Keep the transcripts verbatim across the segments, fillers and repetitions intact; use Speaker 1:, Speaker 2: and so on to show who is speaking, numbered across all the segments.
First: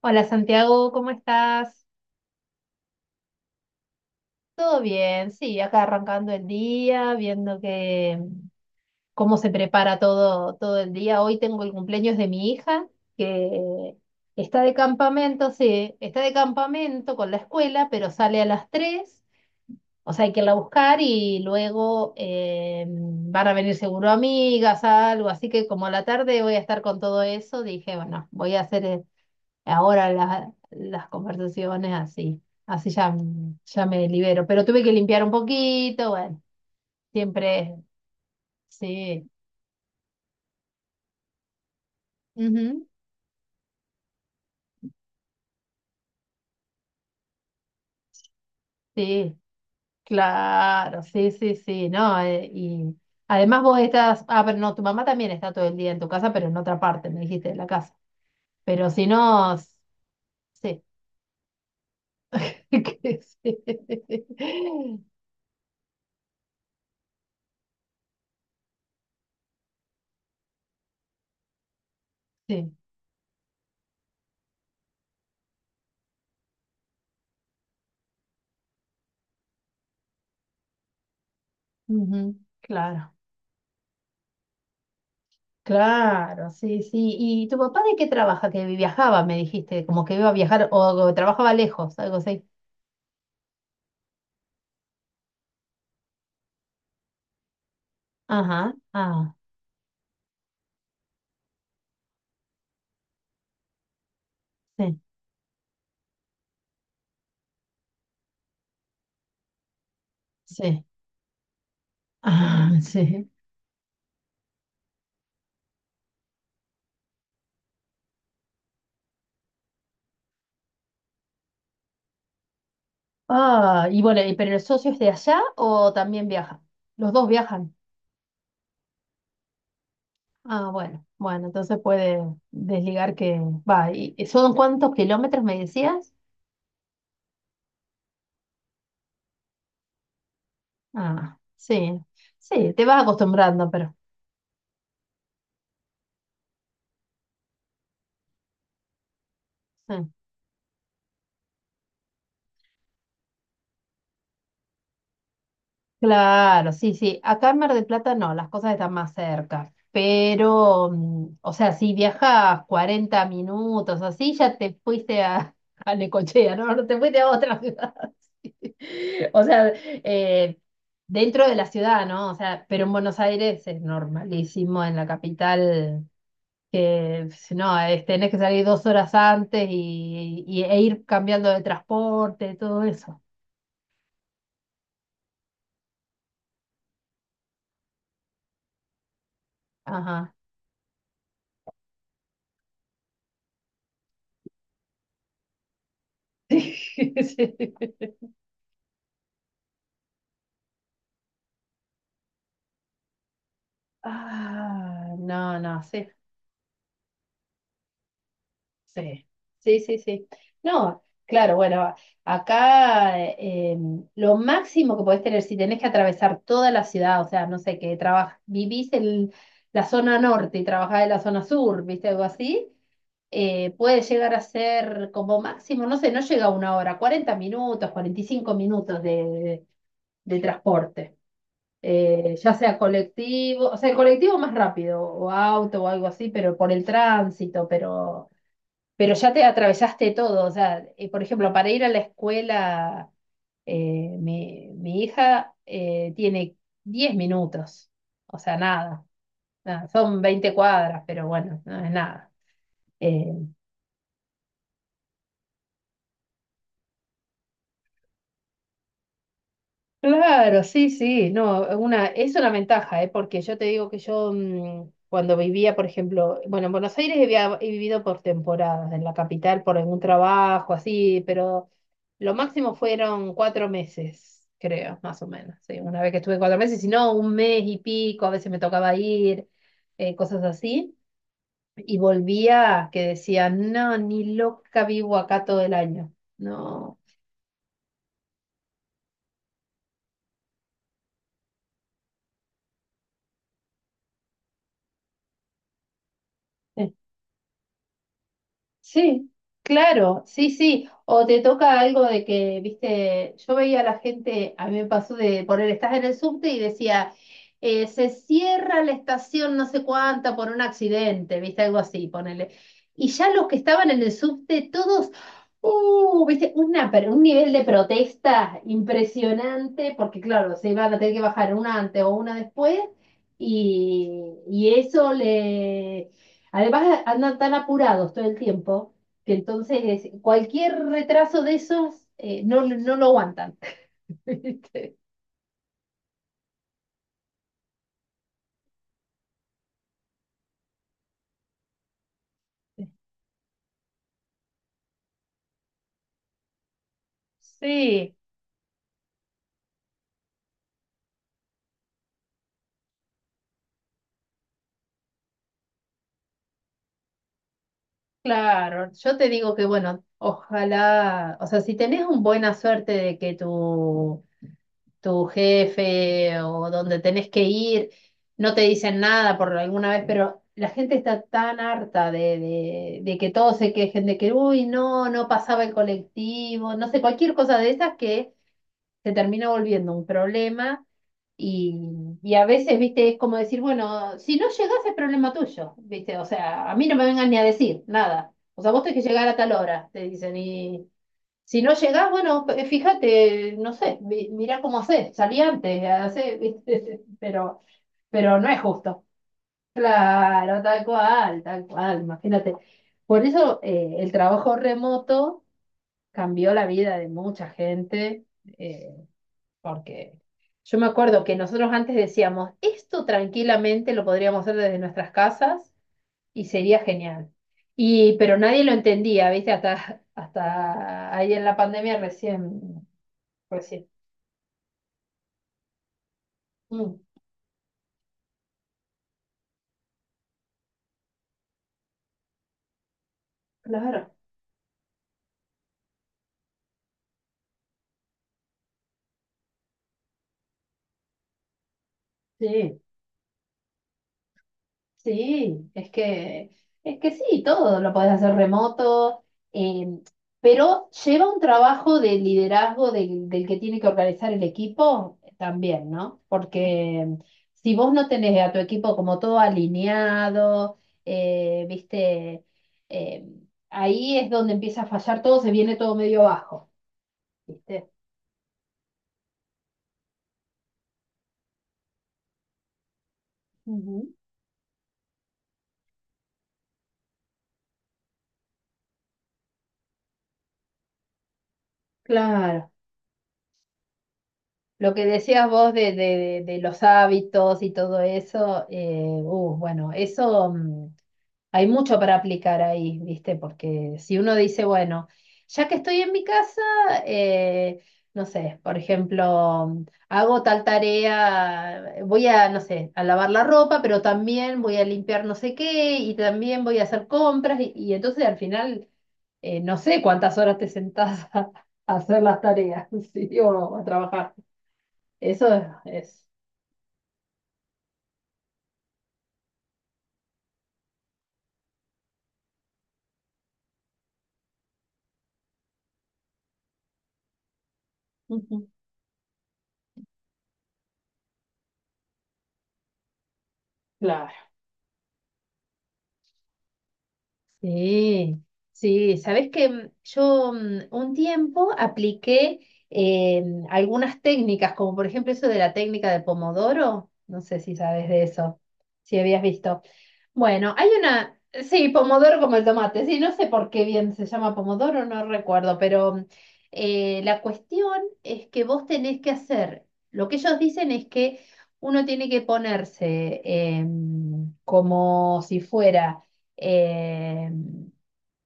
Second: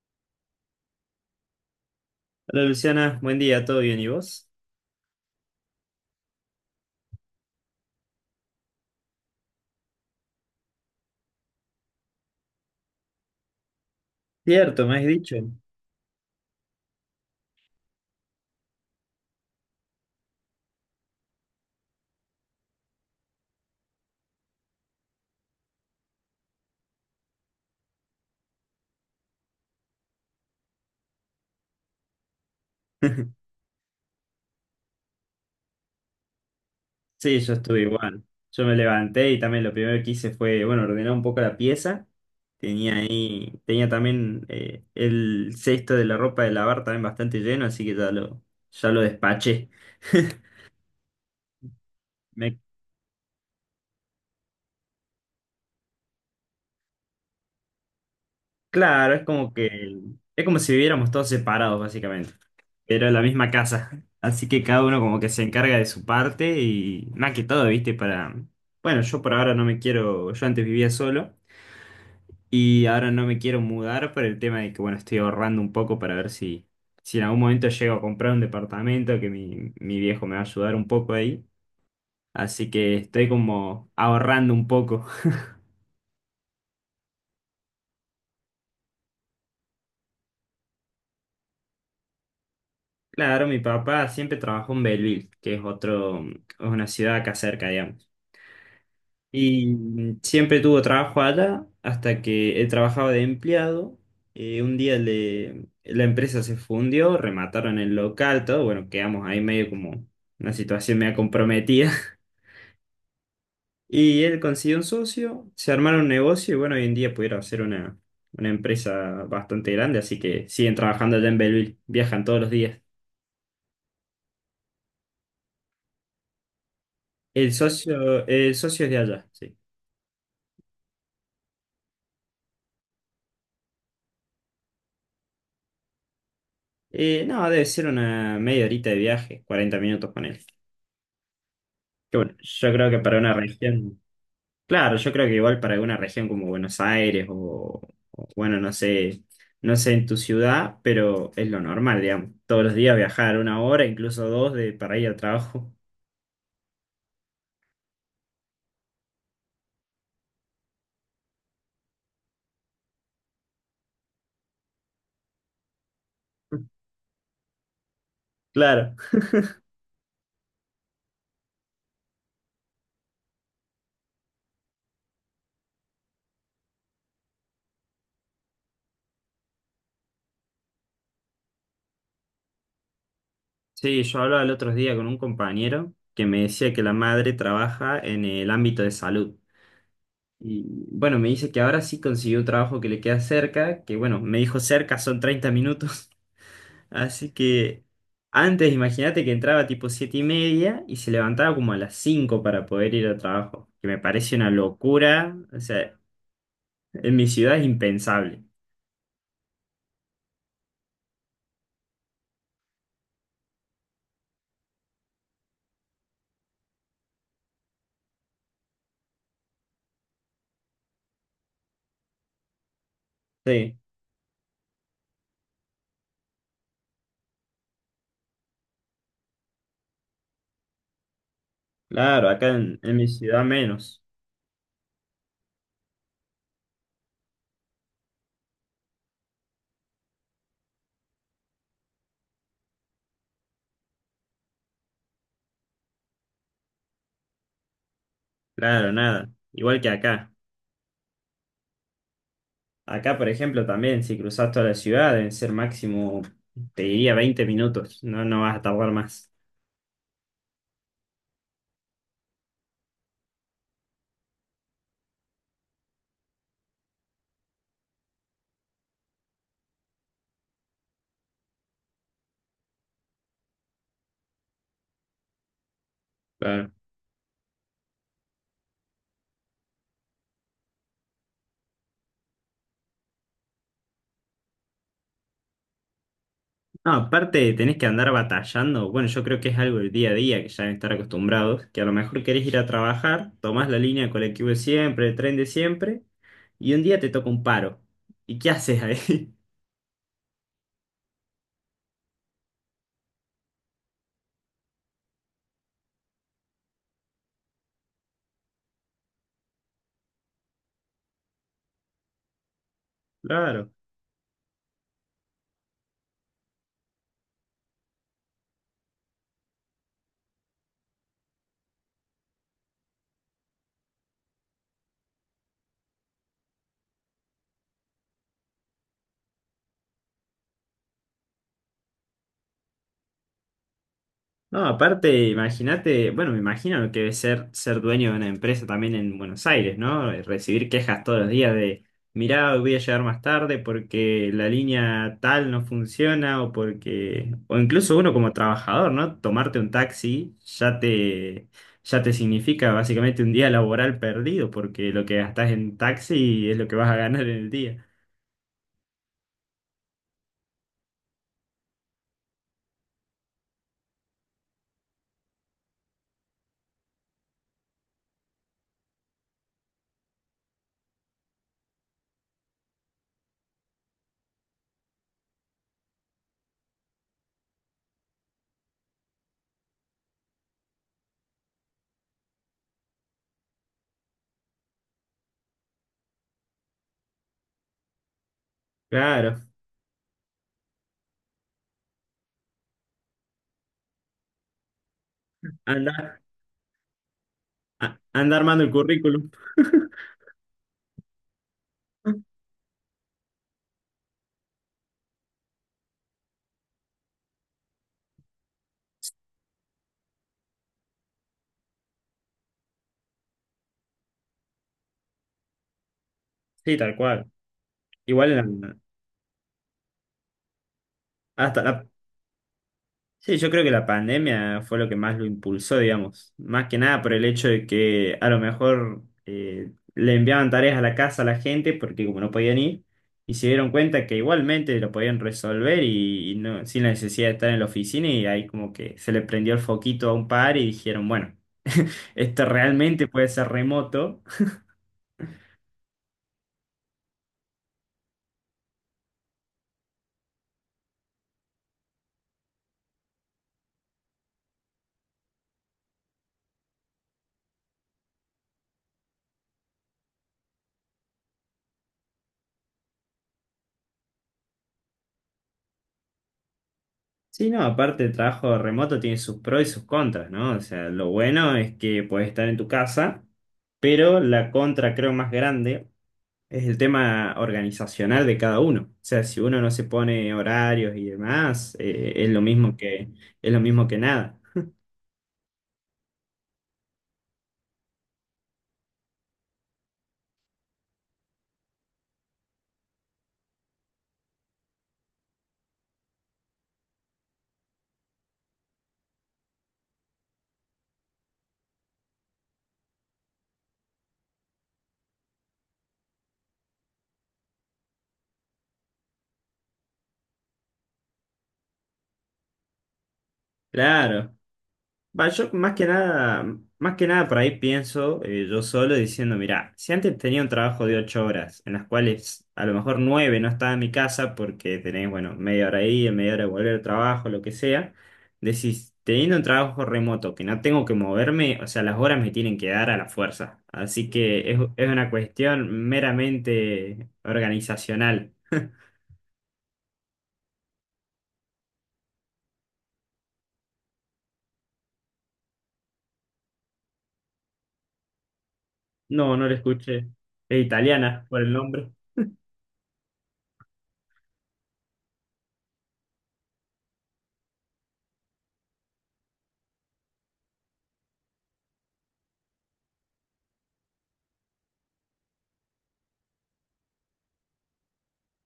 Speaker 1: Hola Santiago, ¿cómo estás?
Speaker 2: Hola Luciana, buen día, ¿todo bien y vos?
Speaker 1: Todo bien, sí, acá arrancando el día, viendo que cómo se prepara todo, todo el día. Hoy tengo el cumpleaños de mi hija, que está de
Speaker 2: Cierto, me has dicho.
Speaker 1: campamento, sí, está de campamento con la escuela, pero sale a las tres, o sea, hay que irla a buscar y luego eh, van a venir seguro amigas, algo, así que como a la tarde voy a estar con todo eso, dije, bueno, voy a hacer eh, ahora la- las conversaciones así, así ya, ya me libero, pero tuve que limpiar un poquito, bueno,
Speaker 2: Sí, yo
Speaker 1: siempre,
Speaker 2: estuve igual. Yo me
Speaker 1: sí,
Speaker 2: levanté y también lo primero que hice fue, bueno, ordenar un poco la pieza.
Speaker 1: ujú,
Speaker 2: Tenía ahí, tenía también eh, el cesto de la ropa de lavar también bastante lleno, así que ya lo, ya lo
Speaker 1: sí,
Speaker 2: despaché.
Speaker 1: claro, sí, sí, sí, no, eh,
Speaker 2: Me
Speaker 1: y además vos estás, ah, pero no, tu mamá también está todo el día en tu casa, pero en otra parte, me dijiste, de la casa, pero si
Speaker 2: Claro, es como
Speaker 1: no, s-
Speaker 2: que es como si
Speaker 1: sí,
Speaker 2: viviéramos todos separados, básicamente. Pero en
Speaker 1: que
Speaker 2: la
Speaker 1: sí,
Speaker 2: misma casa. Así que cada uno como que se encarga de su parte y más que todo, ¿viste? Para... Bueno, yo por ahora no me quiero, yo antes vivía solo
Speaker 1: sí,
Speaker 2: y ahora no me quiero mudar por el tema de que, bueno, estoy ahorrando un poco para ver si, si en algún momento llego a comprar un departamento, que mi, mi viejo me va a ayudar un poco ahí.
Speaker 1: ujú,
Speaker 2: Así que
Speaker 1: claro.
Speaker 2: estoy como ahorrando un poco.
Speaker 1: Claro, sí, sí. ¿Y tu papá de qué trabaja? Que viajaba, me dijiste, como que iba a viajar o, o trabajaba lejos, algo así.
Speaker 2: Claro, mi papá siempre trabajó en Belleville, que es otro, es una ciudad acá cerca, digamos.
Speaker 1: Ajá, ah,
Speaker 2: Y siempre tuvo trabajo allá hasta que él trabajaba de empleado. Eh, un día
Speaker 1: sí,
Speaker 2: le- la empresa se fundió, remataron el local, todo. Bueno, quedamos ahí medio como una
Speaker 1: sí,
Speaker 2: situación medio comprometida.
Speaker 1: ah, sí.
Speaker 2: Y él consiguió un socio, se armaron un negocio y bueno, hoy en día pudieron hacer una, una empresa bastante grande, así que siguen trabajando allá en Belleville, viajan todos los días.
Speaker 1: Ah, y bueno, ¿y ¿pero el socio es de allá o también viaja? Los dos
Speaker 2: El
Speaker 1: viajan.
Speaker 2: socio, el socio es de allá, sí.
Speaker 1: Ah, bueno, bueno, entonces puede desligar que va. ¿Y y son cuántos kilómetros me decías?
Speaker 2: Eh, no, debe ser una media horita de viaje, cuarenta minutos con él.
Speaker 1: Ah, sí,
Speaker 2: Que bueno,
Speaker 1: sí,
Speaker 2: yo
Speaker 1: te
Speaker 2: creo que
Speaker 1: vas
Speaker 2: para una
Speaker 1: acostumbrando, pero
Speaker 2: región, claro, yo creo que igual para una región como Buenos Aires o, o, bueno, no sé, no sé en
Speaker 1: sí.
Speaker 2: tu ciudad, pero es lo normal, digamos. Todos los días viajar una hora, incluso dos, de, para ir al trabajo.
Speaker 1: Claro, sí, sí. Acá en Mar del Plata no, las cosas están más cerca. Pero, mm, o sea, si viajas cuarenta minutos así, ya te fuiste a, a Necochea, ¿no? No te fuiste a otra ciudad.
Speaker 2: Claro.
Speaker 1: O sea, eh, dentro de la ciudad, ¿no? O sea, pero en Buenos Aires es normalísimo, en la capital, que si no, es- tenés que salir dos horas antes y, y- e ir cambiando de transporte, todo eso.
Speaker 2: Sí, yo hablaba el otro día con un compañero que me decía que la madre trabaja en el ámbito de salud.
Speaker 1: Ajá.
Speaker 2: Y bueno, me dice que ahora sí consiguió un trabajo que le queda cerca, que bueno, me dijo cerca son treinta minutos. Así
Speaker 1: Sí.
Speaker 2: que antes imagínate que entraba tipo siete y media y se levantaba como a las cinco para poder ir al trabajo, que me parece una
Speaker 1: Ah,
Speaker 2: locura,
Speaker 1: no,
Speaker 2: o
Speaker 1: no,
Speaker 2: sea,
Speaker 1: sí,
Speaker 2: en mi ciudad es impensable.
Speaker 1: sí, sí, sí, sí. No, claro, bueno, acá eh, em, lo máximo que podés tener, si tenés que atravesar toda la ciudad, o sea, no sé, que trabajas, vivís en la zona norte y trabajás en la zona sur, ¿viste? Algo así, eh,
Speaker 2: Sí,
Speaker 1: puede llegar a ser como máximo, no sé, no llega a una hora, cuarenta minutos, cuarenta y cinco minutos de, de transporte.
Speaker 2: claro,
Speaker 1: Eh,
Speaker 2: acá
Speaker 1: ya sea
Speaker 2: en, en, mi ciudad
Speaker 1: colectivo, o sea, el
Speaker 2: menos,
Speaker 1: colectivo más rápido, o auto o algo así, pero por el tránsito, pero, pero ya te atravesaste todo. O sea, eh, por ejemplo, para ir a la escuela, eh, mi, mi hija eh, tiene diez minutos, o sea,
Speaker 2: claro,
Speaker 1: nada,
Speaker 2: nada, igual
Speaker 1: nada,
Speaker 2: que
Speaker 1: son
Speaker 2: acá.
Speaker 1: veinte cuadras, pero bueno, no es nada.
Speaker 2: Acá,
Speaker 1: Eh,
Speaker 2: por ejemplo, también si cruzas toda la ciudad deben ser máximo, te diría veinte minutos, no, no vas a tardar más.
Speaker 1: Claro, sí, sí, no, una, es una ventaja, ¿eh? Porque yo te digo que yo mm, cuando vivía, por ejemplo, bueno, en Buenos Aires he, he vivido por temporadas, en la capital por algún trabajo, así, pero lo máximo fueron cuatro meses, creo, más o menos, sí, una vez que estuve cuatro
Speaker 2: Claro.
Speaker 1: meses, si no, un mes y pico, a veces me tocaba ir, eh, cosas así, y volvía que decía, no, ni loca vivo acá todo el año,
Speaker 2: No,
Speaker 1: no.
Speaker 2: aparte tenés que andar batallando. Bueno, yo creo que es algo del día a día que ya deben estar acostumbrados, que a lo mejor querés ir a trabajar, tomás la línea de colectivo de siempre, el tren de siempre, y un día te toca un paro. ¿Y qué haces
Speaker 1: Sí,
Speaker 2: ahí?
Speaker 1: claro, sí, sí. O te toca algo de que, viste, yo veía a la gente, a mí me pasó de poner, estás en el subte y decía, eh, se cierra la estación no sé cuánta por un accidente, viste, algo así, ponele. Y ya los que
Speaker 2: Claro.
Speaker 1: estaban en el subte, todos, uh, viste, una, per- un nivel de protesta impresionante, porque claro, se iban a tener que bajar una antes o una después, y, y eso le Además, andan tan apurados todo el tiempo que entonces cualquier retraso de esos eh, no, no lo aguantan.
Speaker 2: No,
Speaker 1: ¿Viste?
Speaker 2: aparte, imagínate, bueno, me imagino lo que debe ser ser dueño de una empresa también en Buenos Aires, ¿no? Eh, Recibir quejas todos los días de, mirá, hoy voy a llegar más tarde porque la línea tal no funciona o porque, o incluso uno
Speaker 1: Sí,
Speaker 2: como trabajador, ¿no? Tomarte un taxi ya te, ya te significa básicamente un día laboral perdido porque lo que gastás en taxi es lo que vas a ganar en el día.
Speaker 1: claro. Yo te digo que, bueno, ojalá, o sea, si tenés una buena suerte de que tu, tu jefe o donde tenés que ir no te dicen nada por alguna vez, pero la gente está tan harta de, de, de que todos se quejen, de que, uy, no, no pasaba el colectivo, no sé, cualquier cosa de esas que se termina volviendo un problema y, y a veces, viste, es como decir, bueno, si no llegás es problema tuyo, viste, o sea, a mí no me vengan ni a decir nada, o sea, vos tenés que llegar a
Speaker 2: Claro,
Speaker 1: tal hora, te dicen, y si no llegás, bueno, p- fíjate, no sé, mi- mirá cómo hacés, salí antes,
Speaker 2: anda,
Speaker 1: hacé, viste, pero,
Speaker 2: a- anda
Speaker 1: pero no es
Speaker 2: armando el
Speaker 1: justo.
Speaker 2: currículum.
Speaker 1: Claro, tal cual, tal cual, imagínate. Por eso eh, el trabajo remoto cambió la vida de mucha gente. eh, Porque yo me acuerdo que nosotros antes decíamos, esto tranquilamente lo podríamos hacer desde nuestras casas y
Speaker 2: Sí,
Speaker 1: sería
Speaker 2: tal
Speaker 1: genial.
Speaker 2: cual.
Speaker 1: Y,
Speaker 2: Igual
Speaker 1: pero
Speaker 2: en
Speaker 1: nadie lo
Speaker 2: la-
Speaker 1: entendía, ¿viste? Hasta, hasta ahí en la
Speaker 2: hasta la
Speaker 1: pandemia recién,
Speaker 2: Sí, yo creo que
Speaker 1: recién.
Speaker 2: la pandemia fue lo que más lo impulsó, digamos. Más que
Speaker 1: Mm,
Speaker 2: nada por el hecho de que a lo mejor eh, le enviaban tareas a la casa a la gente porque como no podían ir, y se dieron cuenta
Speaker 1: claro,
Speaker 2: que igualmente lo podían resolver y, y no, sin la necesidad de estar en la oficina y ahí como que se le prendió el foquito a un par y dijeron, bueno, esto
Speaker 1: sí.
Speaker 2: realmente puede ser remoto.
Speaker 1: Sí, es que, es que sí, todo lo podés hacer remoto, eh, pero lleva un trabajo de liderazgo del, del que tiene que organizar el equipo también, ¿no? Porque si vos no tenés a tu equipo como todo alineado, eh, viste, eh, ahí es donde empieza a fallar todo, se viene todo medio bajo,
Speaker 2: Sí, no,
Speaker 1: ¿viste?
Speaker 2: aparte el trabajo remoto tiene sus pros y sus contras, ¿no? O sea, lo bueno es que puedes estar en tu casa.
Speaker 1: Ujú.
Speaker 2: Pero la contra, creo, más grande es el tema organizacional de cada uno. O sea, si uno no se pone horarios y demás, eh, es lo
Speaker 1: Claro.
Speaker 2: mismo que, es lo mismo que nada.
Speaker 1: Lo que decías vos de, de- de- de los hábitos y todo eso, eh, uh, bueno, eso mm, hay mucho para aplicar ahí, ¿viste? Porque si uno dice, bueno, ya que estoy en mi casa, eh, no sé, por ejemplo, mm, hago tal tarea, voy a, no sé, a lavar la ropa, pero también voy a limpiar no sé qué y también voy a hacer compras y, y entonces al final, eh, no sé cuántas horas te sentás a, a hacer las tareas, ¿sí? O a trabajar.
Speaker 2: Claro.
Speaker 1: Eso
Speaker 2: Bioshock,
Speaker 1: es,
Speaker 2: más que
Speaker 1: es-
Speaker 2: nada, más que nada por ahí pienso eh, yo solo diciendo, mira, si antes tenía un trabajo de ocho horas, en las cuales a lo mejor nueve no estaba en mi casa porque tenés, bueno, media hora ahí, media hora de volver al trabajo, lo que sea,
Speaker 1: Ujú.
Speaker 2: decís, teniendo un trabajo remoto que no tengo que moverme, o sea, las horas me tienen que dar a la fuerza. Así
Speaker 1: Claro.
Speaker 2: que es, es una cuestión meramente organizacional.
Speaker 1: Sí, sí, sabes que mm, yo mm, un tiempo apliqué eh, algunas técnicas, como por ejemplo eso de la técnica de Pomodoro, no sé si sabes de eso, si
Speaker 2: No,
Speaker 1: habías
Speaker 2: no lo
Speaker 1: visto.
Speaker 2: escuché. Es
Speaker 1: Bueno, hay
Speaker 2: italiana
Speaker 1: una,
Speaker 2: por el
Speaker 1: sí,
Speaker 2: nombre.
Speaker 1: pomodoro como el tomate, sí, no sé por qué bien se llama pomodoro, no recuerdo, pero eh, la cuestión es que vos tenés que hacer, lo que ellos dicen es que uno tiene que ponerse em, como si fuera em,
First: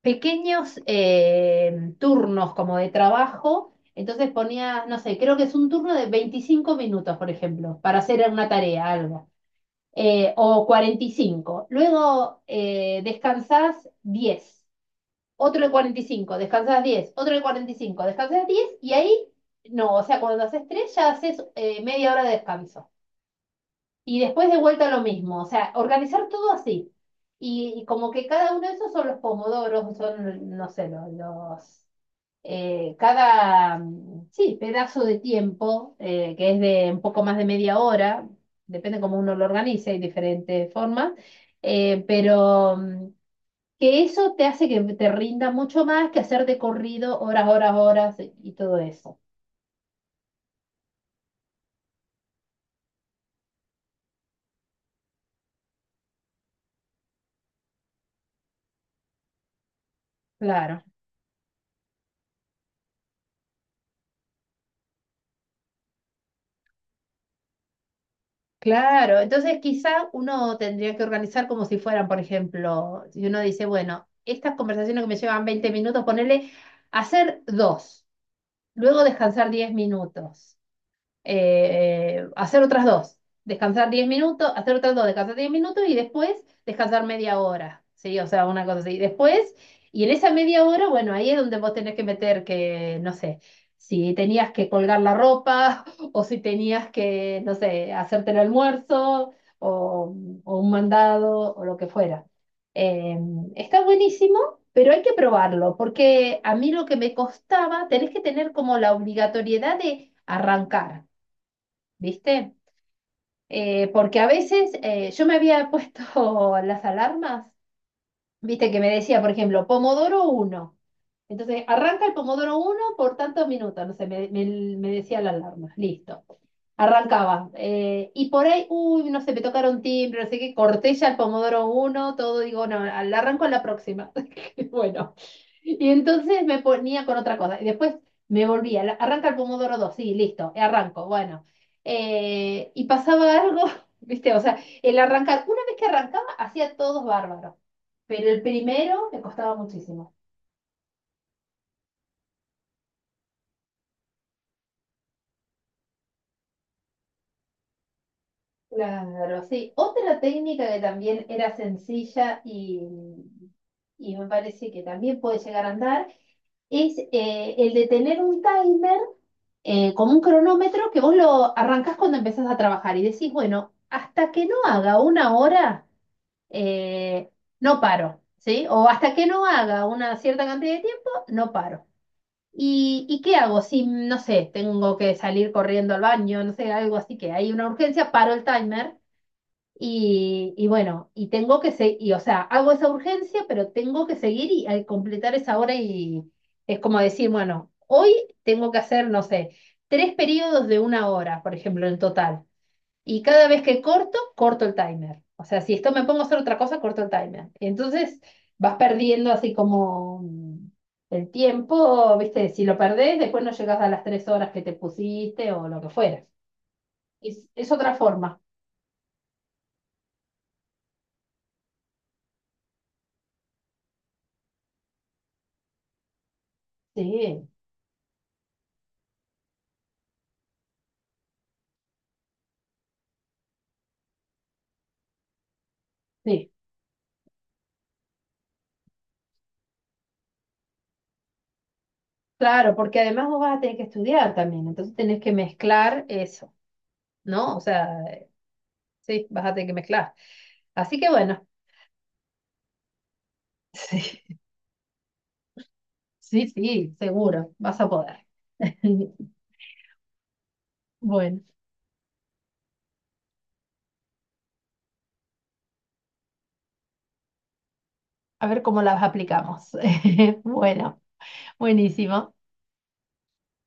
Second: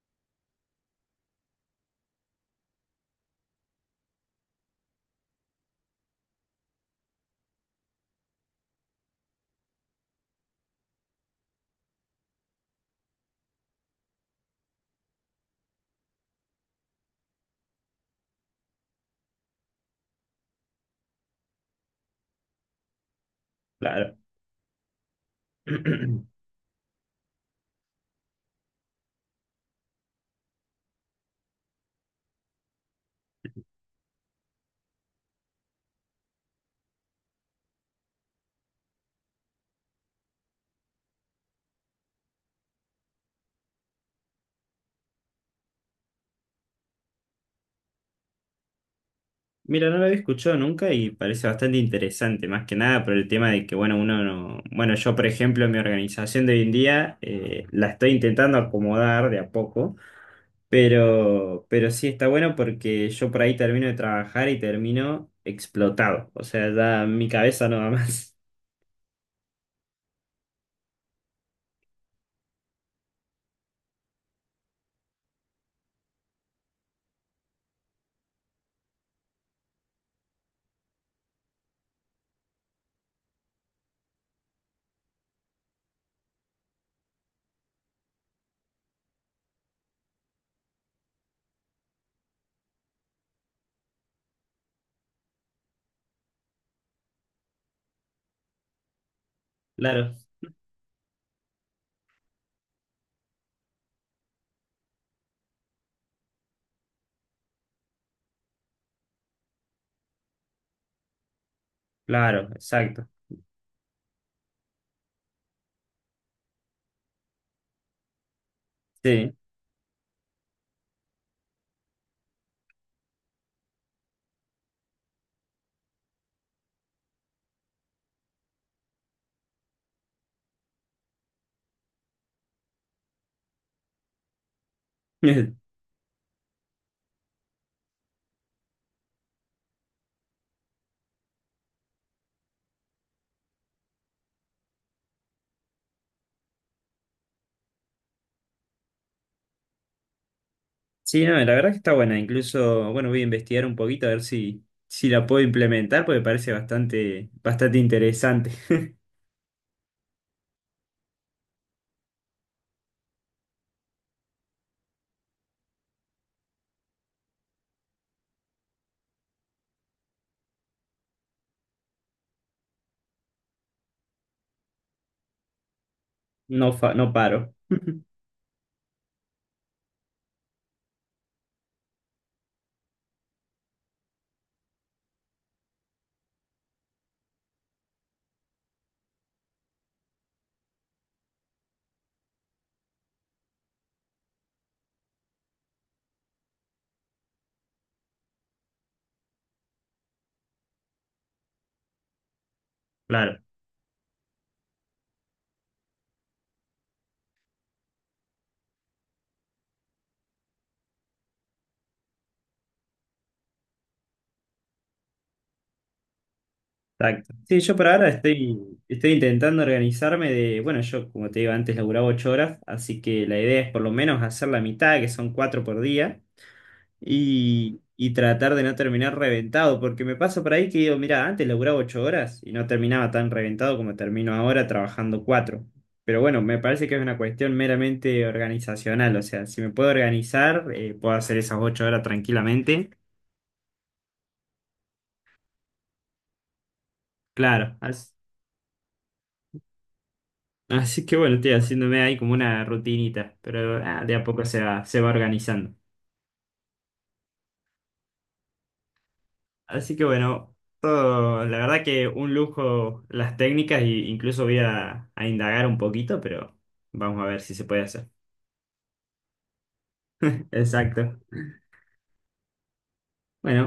Speaker 1: pequeños em, turnos como de trabajo, entonces ponías, no sé, creo que es un turno de veinticinco minutos, por ejemplo, para hacer una tarea, algo eh, o cuarenta y cinco. Luego eh, descansás diez, otro de cuarenta y cinco, descansás diez, otro de cuarenta y cinco, descansás diez y ahí no, o sea, cuando haces tres ya haces eh, media hora de descanso.
Speaker 2: Claro.
Speaker 1: Y después de vuelta lo mismo, o sea, organizar todo así. Y, y como que cada uno de esos son los pomodoros, son, no sé, los, los eh, cada, mm, sí, pedazo de tiempo, eh, que es de un poco más de media hora, depende cómo uno lo organice, hay diferentes formas, eh, pero mm, que eso te hace que te rinda mucho más que hacer de corrido horas, horas, horas y todo eso.
Speaker 2: Mira, no lo había escuchado nunca y parece bastante interesante, más que nada por el tema de que, bueno, uno no... Bueno, yo, por ejemplo, mi organización de hoy en día eh, la estoy intentando acomodar de a poco,
Speaker 1: Claro,
Speaker 2: pero, pero sí está bueno porque yo por ahí termino de trabajar y termino explotado, o sea, ya mi cabeza no va más.
Speaker 1: claro. Entonces quizá uno tendría que organizar como si fueran, por ejemplo, si uno dice, bueno, estas conversaciones que me llevan veinte minutos, ponerle hacer dos, luego descansar diez minutos. Eh, hacer otras dos, descansar diez minutos, hacer otras dos, descansar diez minutos y después descansar media hora, ¿sí? O sea, una cosa así. Después, y en esa media hora, bueno, ahí es donde vos tenés que meter que, no sé, si tenías que colgar la ropa o si tenías que, no sé, hacerte el almuerzo o,
Speaker 2: Claro,
Speaker 1: o un mandado o lo que fuera. Eh, Está buenísimo. Pero hay que probarlo, porque a mí lo que me costaba, tenés que tener como la obligatoriedad de arrancar.
Speaker 2: claro,
Speaker 1: ¿Viste?
Speaker 2: exacto.
Speaker 1: Eh, porque a veces eh, yo me había puesto las alarmas, ¿viste? Que me decía, por
Speaker 2: Sí.
Speaker 1: ejemplo, Pomodoro uno. Entonces, arranca el Pomodoro uno por tantos minutos, no sé, me, me- me decía la alarma, listo. Arrancaba. Eh, y por ahí, uy, no sé, me tocaron timbre, no sé qué, corté ya el pomodoro uno, todo, digo, no, al arranco en la próxima. Y bueno. Y entonces me ponía con otra cosa. Y después me volvía, la- arranca el pomodoro dos, sí, listo, arranco, bueno. Eh, y pasaba algo, ¿viste? O sea, el arrancar, una vez que arrancaba, hacía todos bárbaros. Pero el primero me costaba muchísimo.
Speaker 2: Sí, no, la verdad que está buena, incluso, bueno, voy a investigar un poquito a ver si, si, la puedo implementar porque parece bastante, bastante interesante.
Speaker 1: Claro, sí. Otra técnica que también era sencilla y, y me parece que también puede llegar a andar es eh, el de tener un timer eh, como un cronómetro que vos lo arrancás cuando empezás a trabajar y decís, bueno, hasta que no haga una hora,
Speaker 2: No, fa- no
Speaker 1: eh,
Speaker 2: paro.
Speaker 1: no paro, ¿sí? O hasta que no haga una cierta cantidad de tiempo, no paro. ¿Y, y qué hago? Si, no sé, tengo que salir corriendo al baño, no sé, algo así que hay una urgencia, paro el timer y, y bueno, y tengo que seguir, o sea, hago esa urgencia, pero tengo que seguir y al completar esa hora y es como decir, bueno, hoy tengo que hacer, no sé, tres periodos de una hora, por ejemplo, en total. Y
Speaker 2: Claro,
Speaker 1: cada vez que corto, corto el timer. O sea, si esto me pongo a hacer otra cosa, corto el timer. Entonces vas perdiendo así como mm, el tiempo, ¿viste? Si lo perdés, después no llegas a las tres horas que te pusiste o lo que fuera.
Speaker 2: exacto.
Speaker 1: Es,
Speaker 2: Sí,
Speaker 1: es
Speaker 2: yo por
Speaker 1: otra
Speaker 2: ahora
Speaker 1: forma.
Speaker 2: estoy, estoy intentando organizarme de, bueno, yo como te digo antes laburaba ocho horas, así que la idea es por lo menos hacer la mitad, que son cuatro por día,
Speaker 1: Sí,
Speaker 2: y, y tratar de no terminar reventado, porque me pasa por ahí que digo, mira, antes laburaba ocho horas y no terminaba tan reventado como termino ahora trabajando cuatro. Pero bueno,
Speaker 1: sí.
Speaker 2: me parece que es una cuestión meramente organizacional, o sea, si me puedo organizar, eh, puedo hacer esas ocho horas
Speaker 1: Claro,
Speaker 2: tranquilamente.
Speaker 1: porque además vos vas a tener que estudiar también, entonces tenés que mezclar eso, ¿no? O
Speaker 2: Claro,
Speaker 1: sea,
Speaker 2: as-
Speaker 1: eh, sí, vas a tener que mezclar. Así
Speaker 2: así
Speaker 1: que
Speaker 2: que bueno,
Speaker 1: bueno,
Speaker 2: estoy haciéndome ahí como una rutinita, pero ah, de a
Speaker 1: sí,
Speaker 2: poco se va, se va, organizando.
Speaker 1: sí, sí, seguro, vas a poder.
Speaker 2: Así que bueno,
Speaker 1: Bueno,
Speaker 2: todo, la verdad que un lujo las técnicas e incluso voy a, a, indagar un poquito, pero vamos a ver si se puede hacer.
Speaker 1: a ver cómo las aplicamos. Bueno,
Speaker 2: Exacto.
Speaker 1: buenísimo.
Speaker 2: Bueno,